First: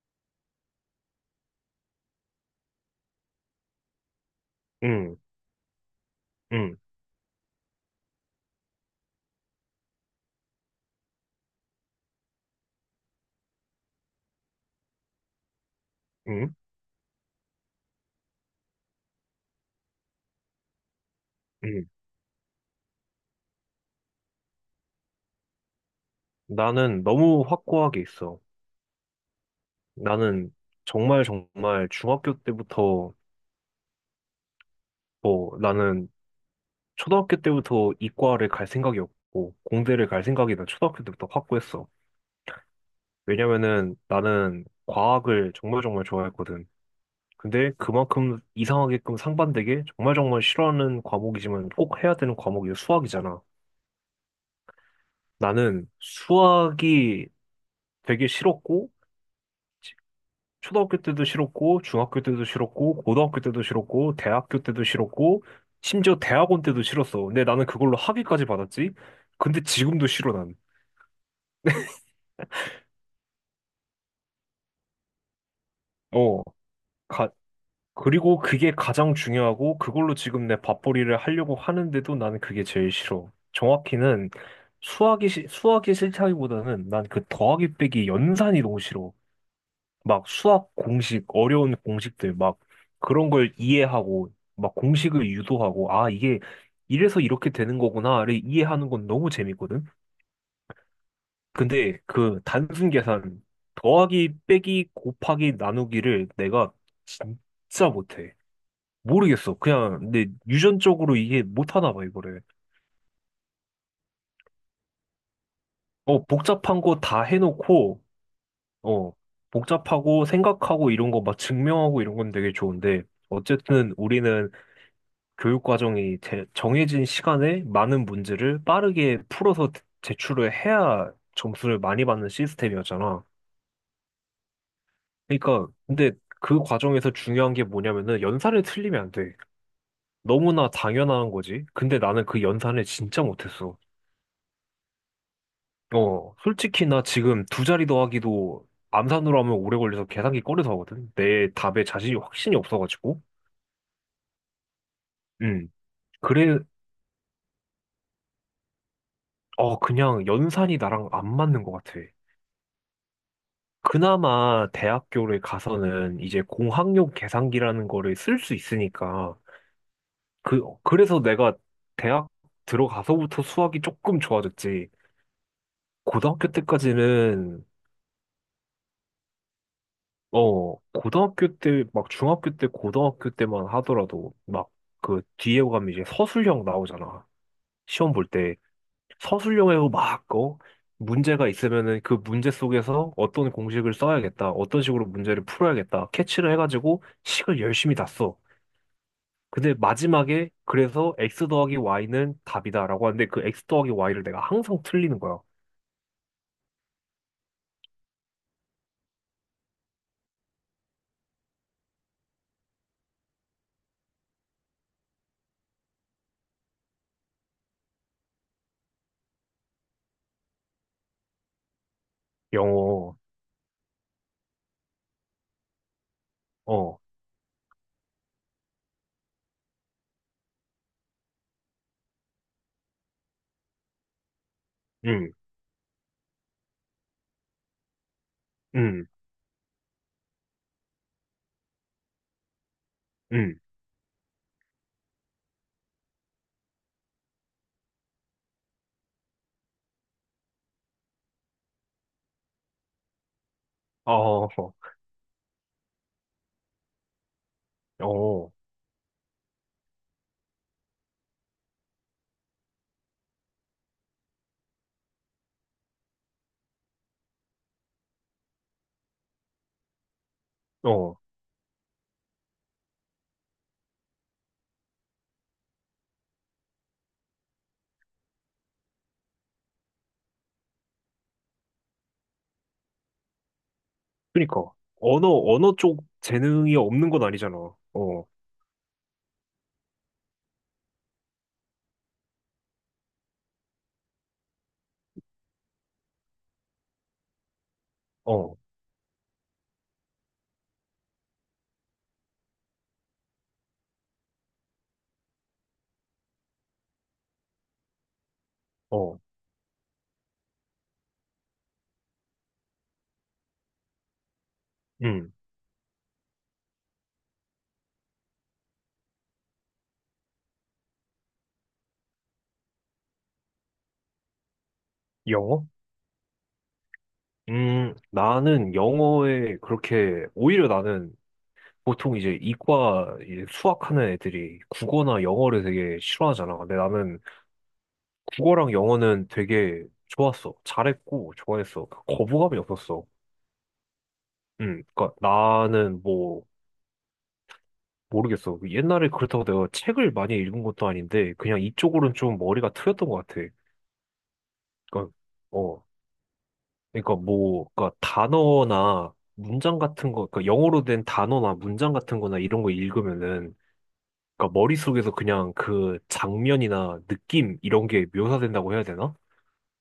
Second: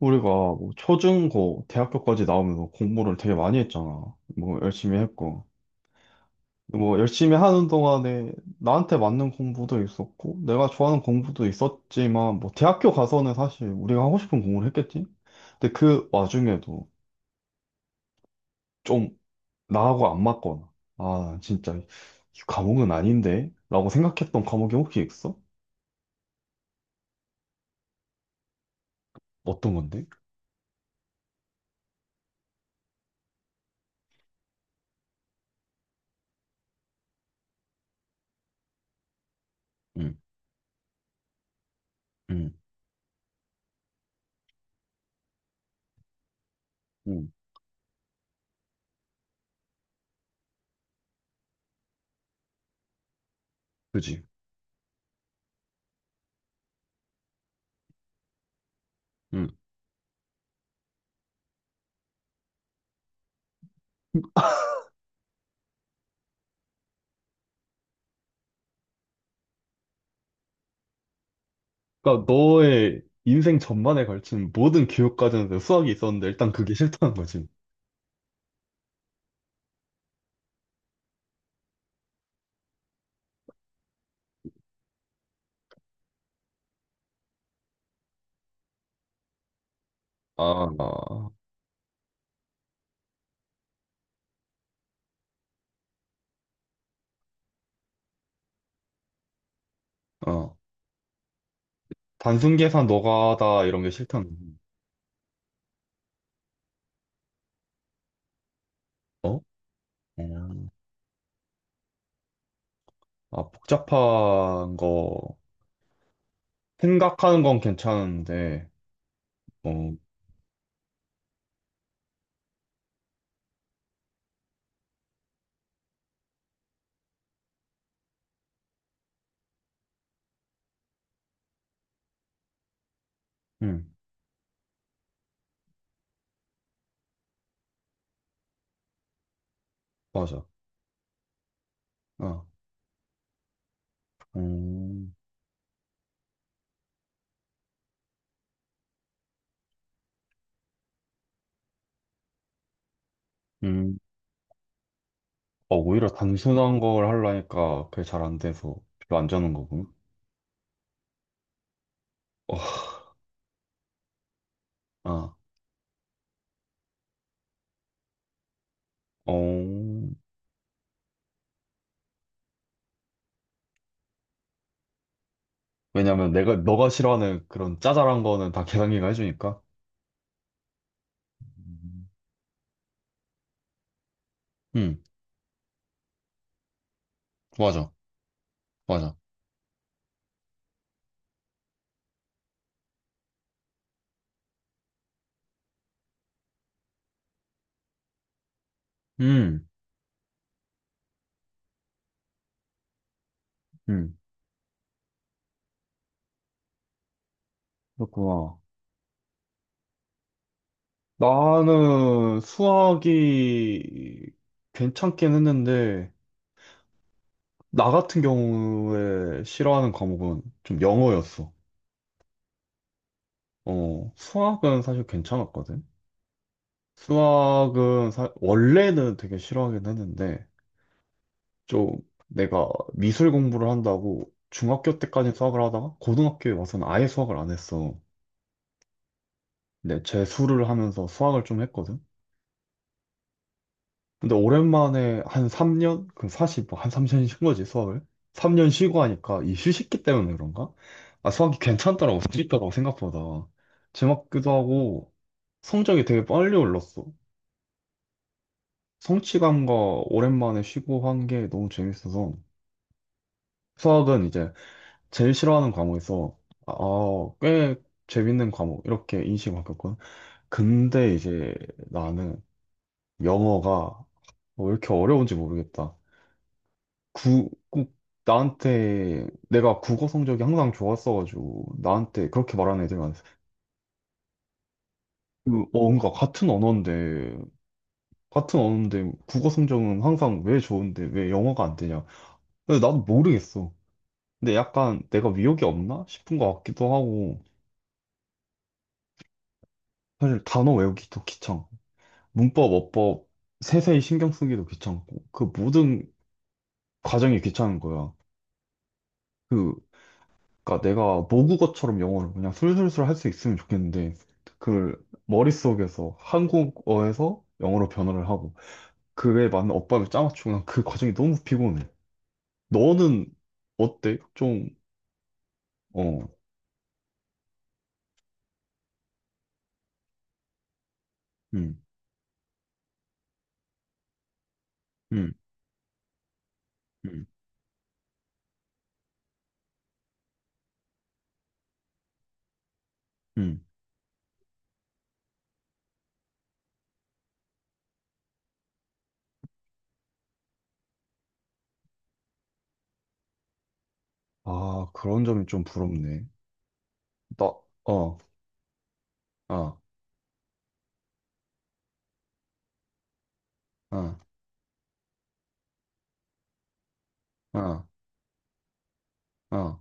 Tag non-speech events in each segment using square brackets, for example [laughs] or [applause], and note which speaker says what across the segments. Speaker 1: 우리가 뭐 초중고, 대학교까지 나오면서 공부를 되게 많이 했잖아. 뭐 열심히
Speaker 2: 응,
Speaker 1: 했고.
Speaker 2: 응,
Speaker 1: 뭐 열심히 하는 동안에 나한테 맞는 공부도 있었고, 내가 좋아하는 공부도 있었지만, 뭐 대학교 가서는 사실 우리가 하고 싶은 공부를 했겠지? 근데 그
Speaker 2: 응,
Speaker 1: 와중에도 좀 나하고 안 맞거나, 아, 진짜
Speaker 2: 응.
Speaker 1: 이 과목은 아닌데? 라고 생각했던 과목이 혹시 있어?
Speaker 2: 나는 너무 확고하게 있어.
Speaker 1: 어떤 건데?
Speaker 2: 나는 정말 정말 중학교 때부터 뭐 나는 초등학교 때부터 이과를 갈 생각이 없고 공대를
Speaker 1: 응,
Speaker 2: 갈 생각이 나 초등학교 때부터 확고했어.
Speaker 1: 응,
Speaker 2: 왜냐면은 나는 과학을 정말 정말 좋아했거든.
Speaker 1: 응,
Speaker 2: 근데 그만큼 이상하게끔 상반되게 정말 정말 싫어하는 과목이지만 꼭 해야 되는 과목이 수학이잖아.
Speaker 1: 그지?
Speaker 2: 나는 수학이 되게 싫었고 초등학교 때도 싫었고, 중학교 때도 싫었고, 고등학교 때도 싫었고, 대학교 때도 싫었고, 심지어 대학원 때도 싫었어. 근데 나는 그걸로 학위까지 받았지? 근데 지금도 싫어, 난.
Speaker 1: 그러니까 너의 인생 전반에 걸친 모든 교육 과정에서 수학이 있었는데
Speaker 2: 어,
Speaker 1: 일단 그게 싫다는
Speaker 2: 가,
Speaker 1: 거지.
Speaker 2: 그리고 그게 가장 중요하고, 그걸로 지금 내 밥벌이를 하려고 하는데도 나는 그게 제일 싫어. 정확히는 수학이, 수학이 싫다기보다는 난 그 더하기 빼기 연산이 너무 싫어. 막
Speaker 1: 아,
Speaker 2: 수학 공식,
Speaker 1: 어.
Speaker 2: 어려운 공식들, 막 그런 걸 이해하고, 막 공식을 유도하고, 아, 이게 이래서 이렇게 되는 거구나를 이해하는 건 너무 재밌거든?
Speaker 1: 어.
Speaker 2: 근데 그
Speaker 1: 단순 계산
Speaker 2: 단순 계산,
Speaker 1: 노가다 이런 게 싫다는
Speaker 2: 더하기,
Speaker 1: 거지.
Speaker 2: 빼기, 곱하기, 나누기를 내가 진짜 못해.
Speaker 1: 어?
Speaker 2: 모르겠어. 그냥 내
Speaker 1: 음.
Speaker 2: 유전적으로 이게 못하나 봐, 이거를.
Speaker 1: 아, 복잡한 거
Speaker 2: 어, 복잡한 거 다
Speaker 1: 생각하는 건
Speaker 2: 해놓고,
Speaker 1: 괜찮은데,
Speaker 2: 어,
Speaker 1: 어,
Speaker 2: 복잡하고 생각하고 이런 거 막 증명하고 이런 건 되게 좋은데, 어쨌든 우리는 교육 과정이 정해진 시간에 많은 문제를 빠르게 풀어서 제출을 해야 점수를 많이 받는 시스템이었잖아.
Speaker 1: 음,
Speaker 2: 그러니까 근데 그 과정에서 중요한 게 뭐냐면은 연산을 틀리면 안 돼.
Speaker 1: 맞아.
Speaker 2: 너무나 당연한 거지. 근데 나는 그
Speaker 1: 어,
Speaker 2: 연산을 진짜 못했어.
Speaker 1: 음,
Speaker 2: 어, 솔직히 나 지금 두 자리 더하기도 암산으로 하면 오래 걸려서 계산기 꺼내서 하거든. 내 답에 자신이 확신이 없어가지고.
Speaker 1: 음.
Speaker 2: 음.
Speaker 1: 어, 오히려
Speaker 2: 그래,
Speaker 1: 단순한 걸 하려니까 그게 잘 안 돼서 별로 안 자는
Speaker 2: 어,
Speaker 1: 거구나.
Speaker 2: 그냥 연산이 나랑 안 맞는 것 같아.
Speaker 1: 어,
Speaker 2: 그나마
Speaker 1: 아,
Speaker 2: 대학교를 가서는 이제 공학용 계산기라는 거를 쓸 수 있으니까
Speaker 1: 어.
Speaker 2: 그 그래서 내가 대학 들어가서부터 수학이 조금 좋아졌지.
Speaker 1: 왜냐면
Speaker 2: 고등학교
Speaker 1: 내가 너가 싫어하는
Speaker 2: 때까지는
Speaker 1: 그런 짜잘한 거는 다 계산기가 해주니까.
Speaker 2: 어 고등학교 때 막 중학교 때 고등학교 때만 하더라도 막
Speaker 1: 음,
Speaker 2: 그 뒤에 가면 이제 서술형 나오잖아.
Speaker 1: 맞아,
Speaker 2: 시험 볼 때
Speaker 1: 맞아.
Speaker 2: 서술형에서 막어 문제가 있으면은 그 문제 속에서 어떤 공식을 써야겠다, 어떤 식으로 문제를 풀어야겠다, 캐치를 해가지고 식을 열심히 다 써.
Speaker 1: 음,
Speaker 2: 근데 마지막에 그래서 x 더하기 y는 답이다라고 하는데 그 x 더하기
Speaker 1: 음,
Speaker 2: y를 내가 항상 틀리는 거야.
Speaker 1: 그렇구나. 나는 수학이 괜찮긴 했는데, 나 같은 경우에 싫어하는 과목은 좀 영어였어.
Speaker 2: 영어,
Speaker 1: 어, 수학은 사실 괜찮았거든.
Speaker 2: 어,
Speaker 1: 수학은 원래는 되게 싫어하긴 했는데, 좀 내가 미술 공부를 한다고 중학교 때까지
Speaker 2: 응
Speaker 1: 수학을 하다가 고등학교에 와서는 아예 수학을 안 했어.
Speaker 2: 응
Speaker 1: 근데 재수를 하면서 수학을 좀 했거든.
Speaker 2: 응
Speaker 1: 근데 오랜만에 한 3년? 그럼 사실 뭐 한 3년 쉰 거지, 수학을? 3년 쉬고 하니까 이 휴식기 때문에 그런가? 아, 수학이 괜찮더라고, 재밌더라고, 생각보다.
Speaker 2: 어,
Speaker 1: 재밌기도 하고, 성적이 되게 빨리 올랐어.
Speaker 2: 어,
Speaker 1: 성취감과 오랜만에 쉬고 한 게 너무 재밌어서. 수학은 이제 제일 싫어하는 과목에서, 아, 아, 꽤 재밌는 과목, 이렇게 인식이 바뀌었거든. 근데
Speaker 2: 어.
Speaker 1: 이제 나는 영어가 뭐 왜 이렇게 어려운지 모르겠다. 꼭 나한테 내가 국어 성적이 항상 좋았어가지고 나한테 그렇게 말하는 애들 많았어.
Speaker 2: 그러니까 언어
Speaker 1: 그 어,
Speaker 2: 언어 쪽
Speaker 1: 뭔가 같은
Speaker 2: 재능이 없는 건
Speaker 1: 언어인데
Speaker 2: 아니잖아. 어,
Speaker 1: 국어 성적은 항상 왜 좋은데 왜 영어가 안 되냐? 근데 나도 모르겠어. 근데 약간 내가 위협이 없나 싶은 것 같기도 하고
Speaker 2: 어,
Speaker 1: 사실 단어 외우기도 귀찮고 문법, 어법 세세히 신경 쓰기도 귀찮고 그 모든 과정이 귀찮은 거야.
Speaker 2: 어,
Speaker 1: 그 그러니까 내가 모국어처럼 영어를 그냥 술술술 할 수 있으면 좋겠는데 그걸
Speaker 2: 응
Speaker 1: 머릿속에서 한국어에서 영어로 변화를 하고 그에 맞는 엇법을 짜맞추고 난 그 과정이 너무 피곤해. 너는 어때? 좀
Speaker 2: 영어?
Speaker 1: 어,
Speaker 2: 나는 영어에 그렇게 오히려 나는
Speaker 1: 음,
Speaker 2: 보통 이제 이과 이제 수학하는 애들이 국어나
Speaker 1: 음,
Speaker 2: 영어를 되게 싫어하잖아. 근데 나는
Speaker 1: 음,
Speaker 2: 국어랑 영어는 되게 좋았어. 잘했고, 좋아했어. 그 거부감이 없었어.
Speaker 1: 음.
Speaker 2: 그니까 나는 뭐, 모르겠어. 그 옛날에 그렇다고 내가 책을 많이 읽은 것도 아닌데, 그냥 이쪽으로는 좀 머리가 트였던 것 같아.
Speaker 1: 아,
Speaker 2: 그니까,
Speaker 1: 그런 점이 좀
Speaker 2: 어,
Speaker 1: 부럽네.
Speaker 2: 그니까
Speaker 1: 나,
Speaker 2: 뭐, 그니까
Speaker 1: 어,
Speaker 2: 단어나
Speaker 1: 아,
Speaker 2: 문장 같은 거, 그니까 영어로 된 단어나 문장 같은 거나 이런 거 읽으면은,
Speaker 1: 아,
Speaker 2: 그니까 머릿속에서 그냥 그 장면이나 느낌,
Speaker 1: 아,
Speaker 2: 이런 게 묘사된다고 해야 되나?
Speaker 1: 아,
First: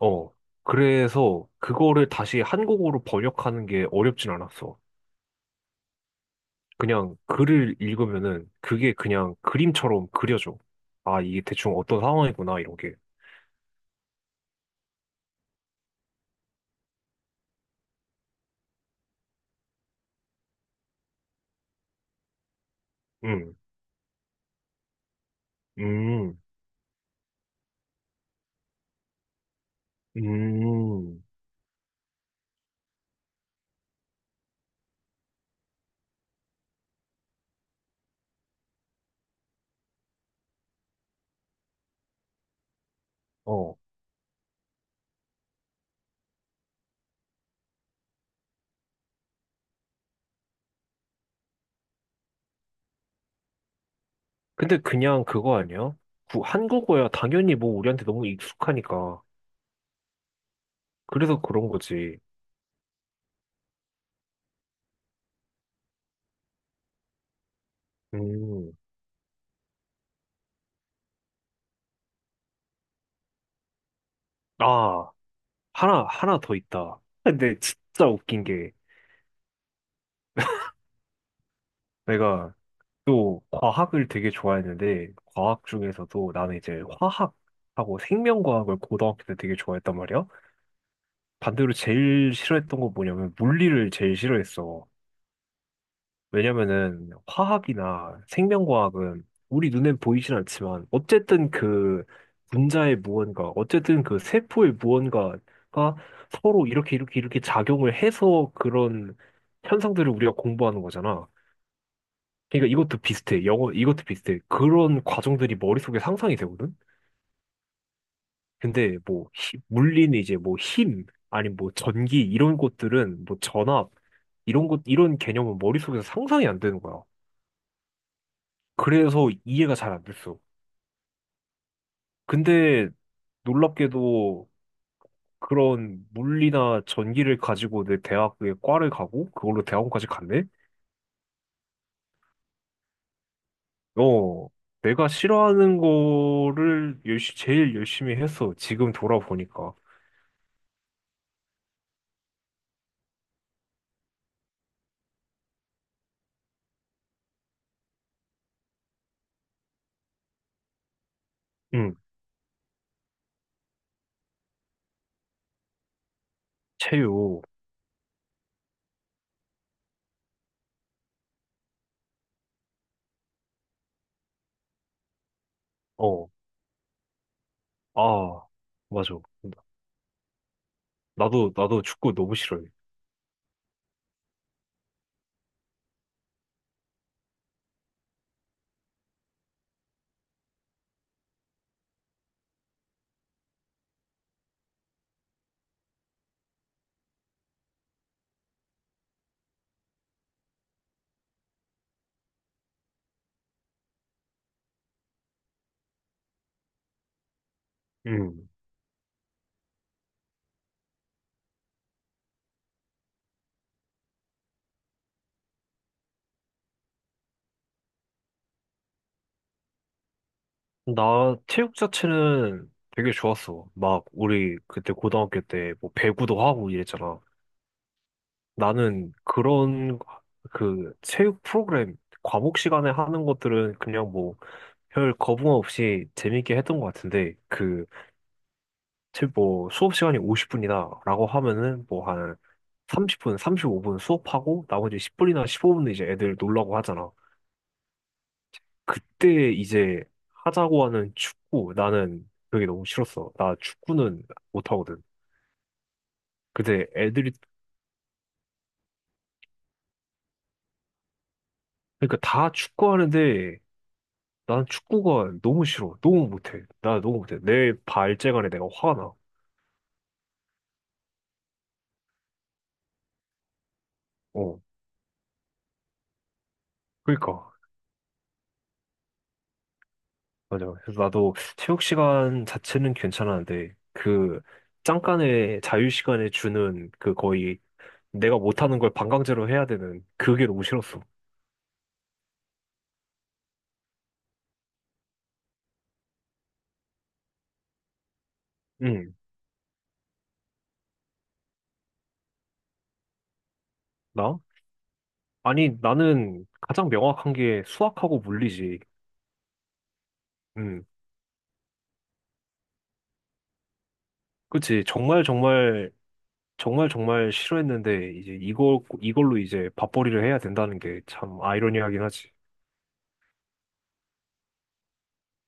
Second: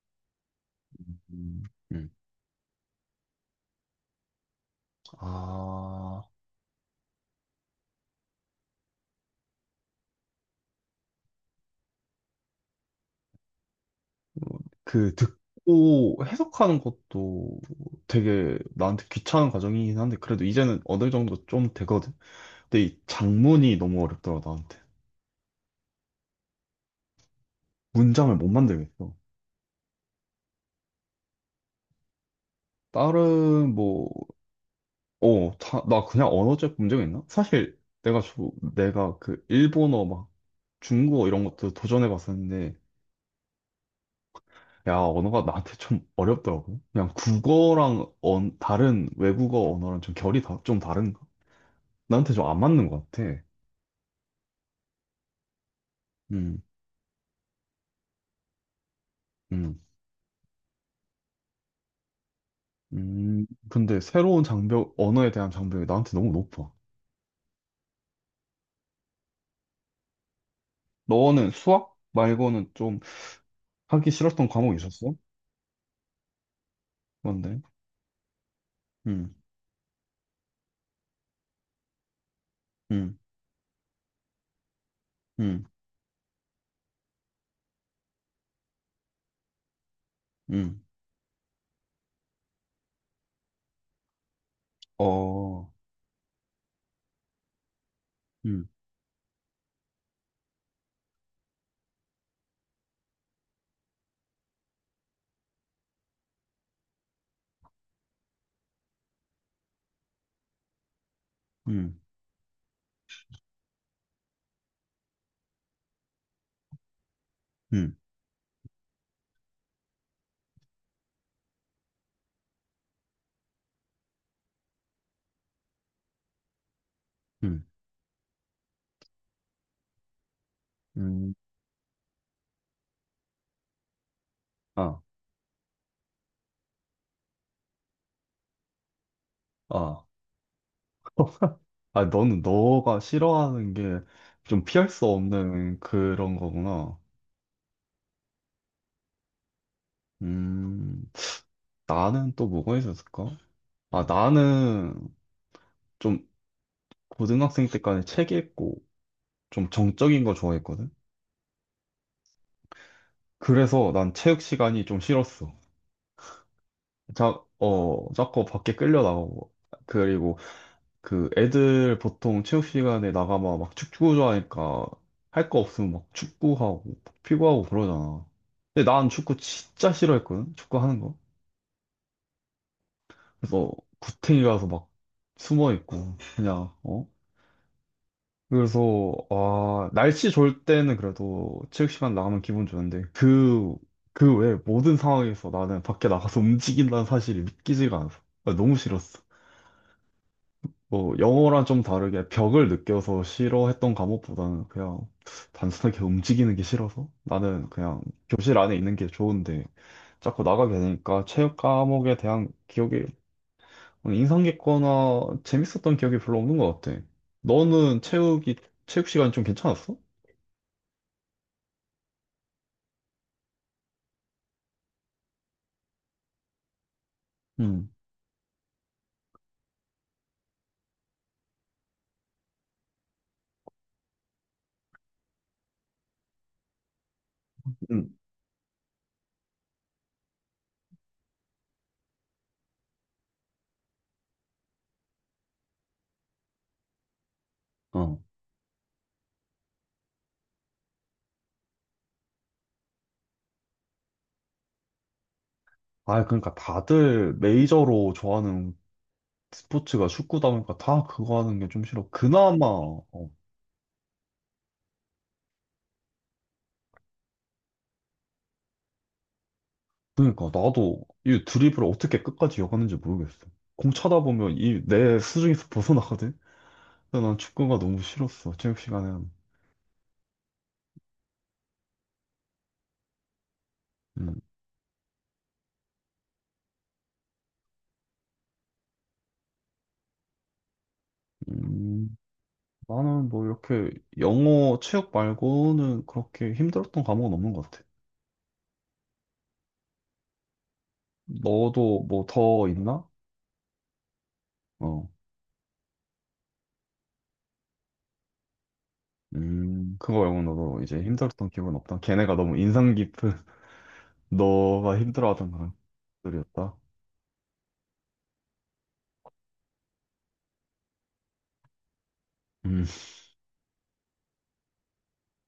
Speaker 2: 어, 그래서
Speaker 1: 음,
Speaker 2: 그거를
Speaker 1: 음.
Speaker 2: 다시 한국어로 번역하는 게 어렵진 않았어.
Speaker 1: 아.
Speaker 2: 그냥 글을 읽으면은 그게 그냥 그림처럼 그려져. 아, 이게 대충 어떤 상황이구나, 이런 게.
Speaker 1: 그 듣고 해석하는 것도 되게 나한테 귀찮은 과정이긴 한데 그래도 이제는 어느 정도 좀 되거든. 근데 이
Speaker 2: 음,
Speaker 1: 장문이 너무 어렵더라 나한테.
Speaker 2: 음,
Speaker 1: 문장을 못 만들겠어.
Speaker 2: 음,
Speaker 1: 다른 뭐, 나 그냥 언어적 문제가 있나? 사실 내가 저, 내가 그 일본어 막 중국어 이런 것도 도전해 봤었는데
Speaker 2: 어.
Speaker 1: 야, 언어가 나한테 좀 어렵더라고. 그냥 국어랑 다른 외국어 언어랑 좀 결이 좀 다른가? 나한테 좀 안 맞는 것 같아.
Speaker 2: 근데 그냥 그거 아니야? 한국어야 당연히 뭐 우리한테 너무 익숙하니까.
Speaker 1: 음,
Speaker 2: 그래서 그런 거지.
Speaker 1: 근데 새로운 장벽, 언어에 대한 장벽이 나한테 너무 높아.
Speaker 2: 음,
Speaker 1: 너는 수학 말고는 좀 하기 싫었던 과목이
Speaker 2: 아,
Speaker 1: 있었어?
Speaker 2: 하나, 하나 더 있다. 근데
Speaker 1: 뭔데?
Speaker 2: 진짜 웃긴 게
Speaker 1: 음,
Speaker 2: 내가
Speaker 1: 음,
Speaker 2: 또 과학을 되게 좋아했는데
Speaker 1: 음,
Speaker 2: 과학 중에서도 나는 이제 화학하고 생명과학을 고등학교 때 되게 좋아했단 말이야.
Speaker 1: 음,
Speaker 2: 반대로 제일 싫어했던 거 뭐냐면 물리를 제일 싫어했어.
Speaker 1: 어,
Speaker 2: 왜냐면은 화학이나
Speaker 1: 음,
Speaker 2: 생명과학은 우리 눈엔 보이진 않지만 어쨌든 그 분자의 무언가, 어쨌든 그 세포의 무언가가 서로 이렇게 이렇게 이렇게 작용을 해서 그런 현상들을 우리가 공부하는 거잖아.
Speaker 1: 음,
Speaker 2: 그러니까 이것도 비슷해. 영어, 이것도 비슷해. 그런 과정들이 머릿속에 상상이 되거든?
Speaker 1: 음,
Speaker 2: 근데 뭐, 물리는 이제 뭐 힘, 아니면 뭐 전기, 이런 것들은 뭐 전압, 이런 것, 이런 개념은 머릿속에서 상상이 안 되는 거야.
Speaker 1: 음,
Speaker 2: 그래서 이해가 잘 안 됐어.
Speaker 1: 음,
Speaker 2: 근데 놀랍게도
Speaker 1: 아,
Speaker 2: 그런 물리나 전기를 가지고 내 대학의 과를 가고, 그걸로
Speaker 1: 아,
Speaker 2: 대학원까지 갔네?
Speaker 1: 아, 너는 너가 싫어하는 게
Speaker 2: 어,
Speaker 1: 좀 피할 수
Speaker 2: 내가 싫어하는
Speaker 1: 없는 그런 거구나.
Speaker 2: 거를 제일 열심히 했어. 지금 돌아보니까.
Speaker 1: 음, 나는 또 뭐가 있었을까? 아, 나는 좀 고등학생 때까지 책 읽고 좀 정적인 거 좋아했거든.
Speaker 2: 응.
Speaker 1: 그래서 난 체육 시간이 좀 싫었어. 자,
Speaker 2: 체육,
Speaker 1: 어, 자꾸 밖에 끌려 나가고. 그리고 그 애들 보통 체육 시간에 나가면 막 축구 좋아하니까 할 거 없으면 막
Speaker 2: 어,
Speaker 1: 축구하고 피구하고 그러잖아.
Speaker 2: 아,
Speaker 1: 근데 난
Speaker 2: 맞아.
Speaker 1: 축구 진짜 싫어했거든. 축구 하는 거.
Speaker 2: 나도, 나도 축구 너무 싫어해.
Speaker 1: 그래서 구탱이 가서 막 숨어 있고 그냥 어? 그래서 아 날씨 좋을 때는 그래도 체육시간 나가면 기분 좋은데 그 그 외 모든 상황에서 나는 밖에 나가서 [laughs] 움직인다는 사실이 믿기지가 않아서 아, 너무 싫었어. 뭐 영어랑 좀 다르게 벽을 느껴서 싫어했던 과목보다는 그냥 단순하게 움직이는 게 싫어서 나는 그냥
Speaker 2: 음.
Speaker 1: 교실 안에 있는 게 좋은데 자꾸 나가게 되니까 체육 과목에 대한 기억이 인상 깊거나 재밌었던 기억이 별로 없는 것 같아. 너는 체육이 체육 시간 좀 괜찮았어?
Speaker 2: 나 체육 자체는 되게 좋았어. 막, 우리 그때 고등학교 때 뭐 배구도 하고 이랬잖아.
Speaker 1: 음,
Speaker 2: 나는 그런 그 체육 프로그램, 과목 시간에 하는 것들은 그냥 뭐 별 거부감 없이 재밌게 했던 것 같은데, 그,
Speaker 1: 음.
Speaker 2: 뭐 수업 시간이 50분이다라고 하면은 뭐 한 30분, 35분 수업하고 나머지 10분이나 15분 이제 애들 놀라고 하잖아.
Speaker 1: 어.
Speaker 2: 그때 이제 하자고 하는 축구, 나는 그게 너무 싫었어. 나 축구는 못하거든.
Speaker 1: 아, 그러니까
Speaker 2: 근데 애들이,
Speaker 1: 다들 메이저로 좋아하는 스포츠가 축구다 보니까 다 그거 하는 게 좀 싫어.
Speaker 2: 그러니까 다
Speaker 1: 그나마, 어.
Speaker 2: 축구하는데 난 축구가 너무 싫어. 너무 못해. 나 너무 못해. 내 발재간에 내가 화가 나.
Speaker 1: 그러니까 나도 이 드리블을 어떻게 끝까지 이어가는지 모르겠어. 공 차다 보면
Speaker 2: 어,
Speaker 1: 이 내 수중에서 벗어나거든? 근데 난
Speaker 2: 그러니까.
Speaker 1: 축구가 너무 싫었어, 체육 시간에는.
Speaker 2: 맞아. 그래서 나도 체육 시간 자체는 괜찮았는데
Speaker 1: 음,
Speaker 2: 그 잠깐의 자유 시간에 주는 그 거의 내가 못하는 걸 반강제로 해야 되는 그게 너무 싫었어.
Speaker 1: 음, 나는 뭐 이렇게 영어 체육 말고는 그렇게 힘들었던 과목은 없는 것 같아.
Speaker 2: 응,
Speaker 1: 너도 뭐 더 있나?
Speaker 2: 나?
Speaker 1: 어.
Speaker 2: 아니, 나는 가장 명확한 게 수학하고 물리지.
Speaker 1: 그거 말고 너도
Speaker 2: 음.
Speaker 1: 이제 힘들었던 기억은 없다. 걔네가 너무 인상 깊은 [laughs]
Speaker 2: 그치.
Speaker 1: 너가
Speaker 2: 정말,
Speaker 1: 힘들어하던 그런
Speaker 2: 정말,
Speaker 1: 것들이었다.
Speaker 2: 정말, 정말 싫어했는데, 이제 이걸로 이제 밥벌이를 해야 된다는 게 참 아이러니하긴 하지.
Speaker 1: 음.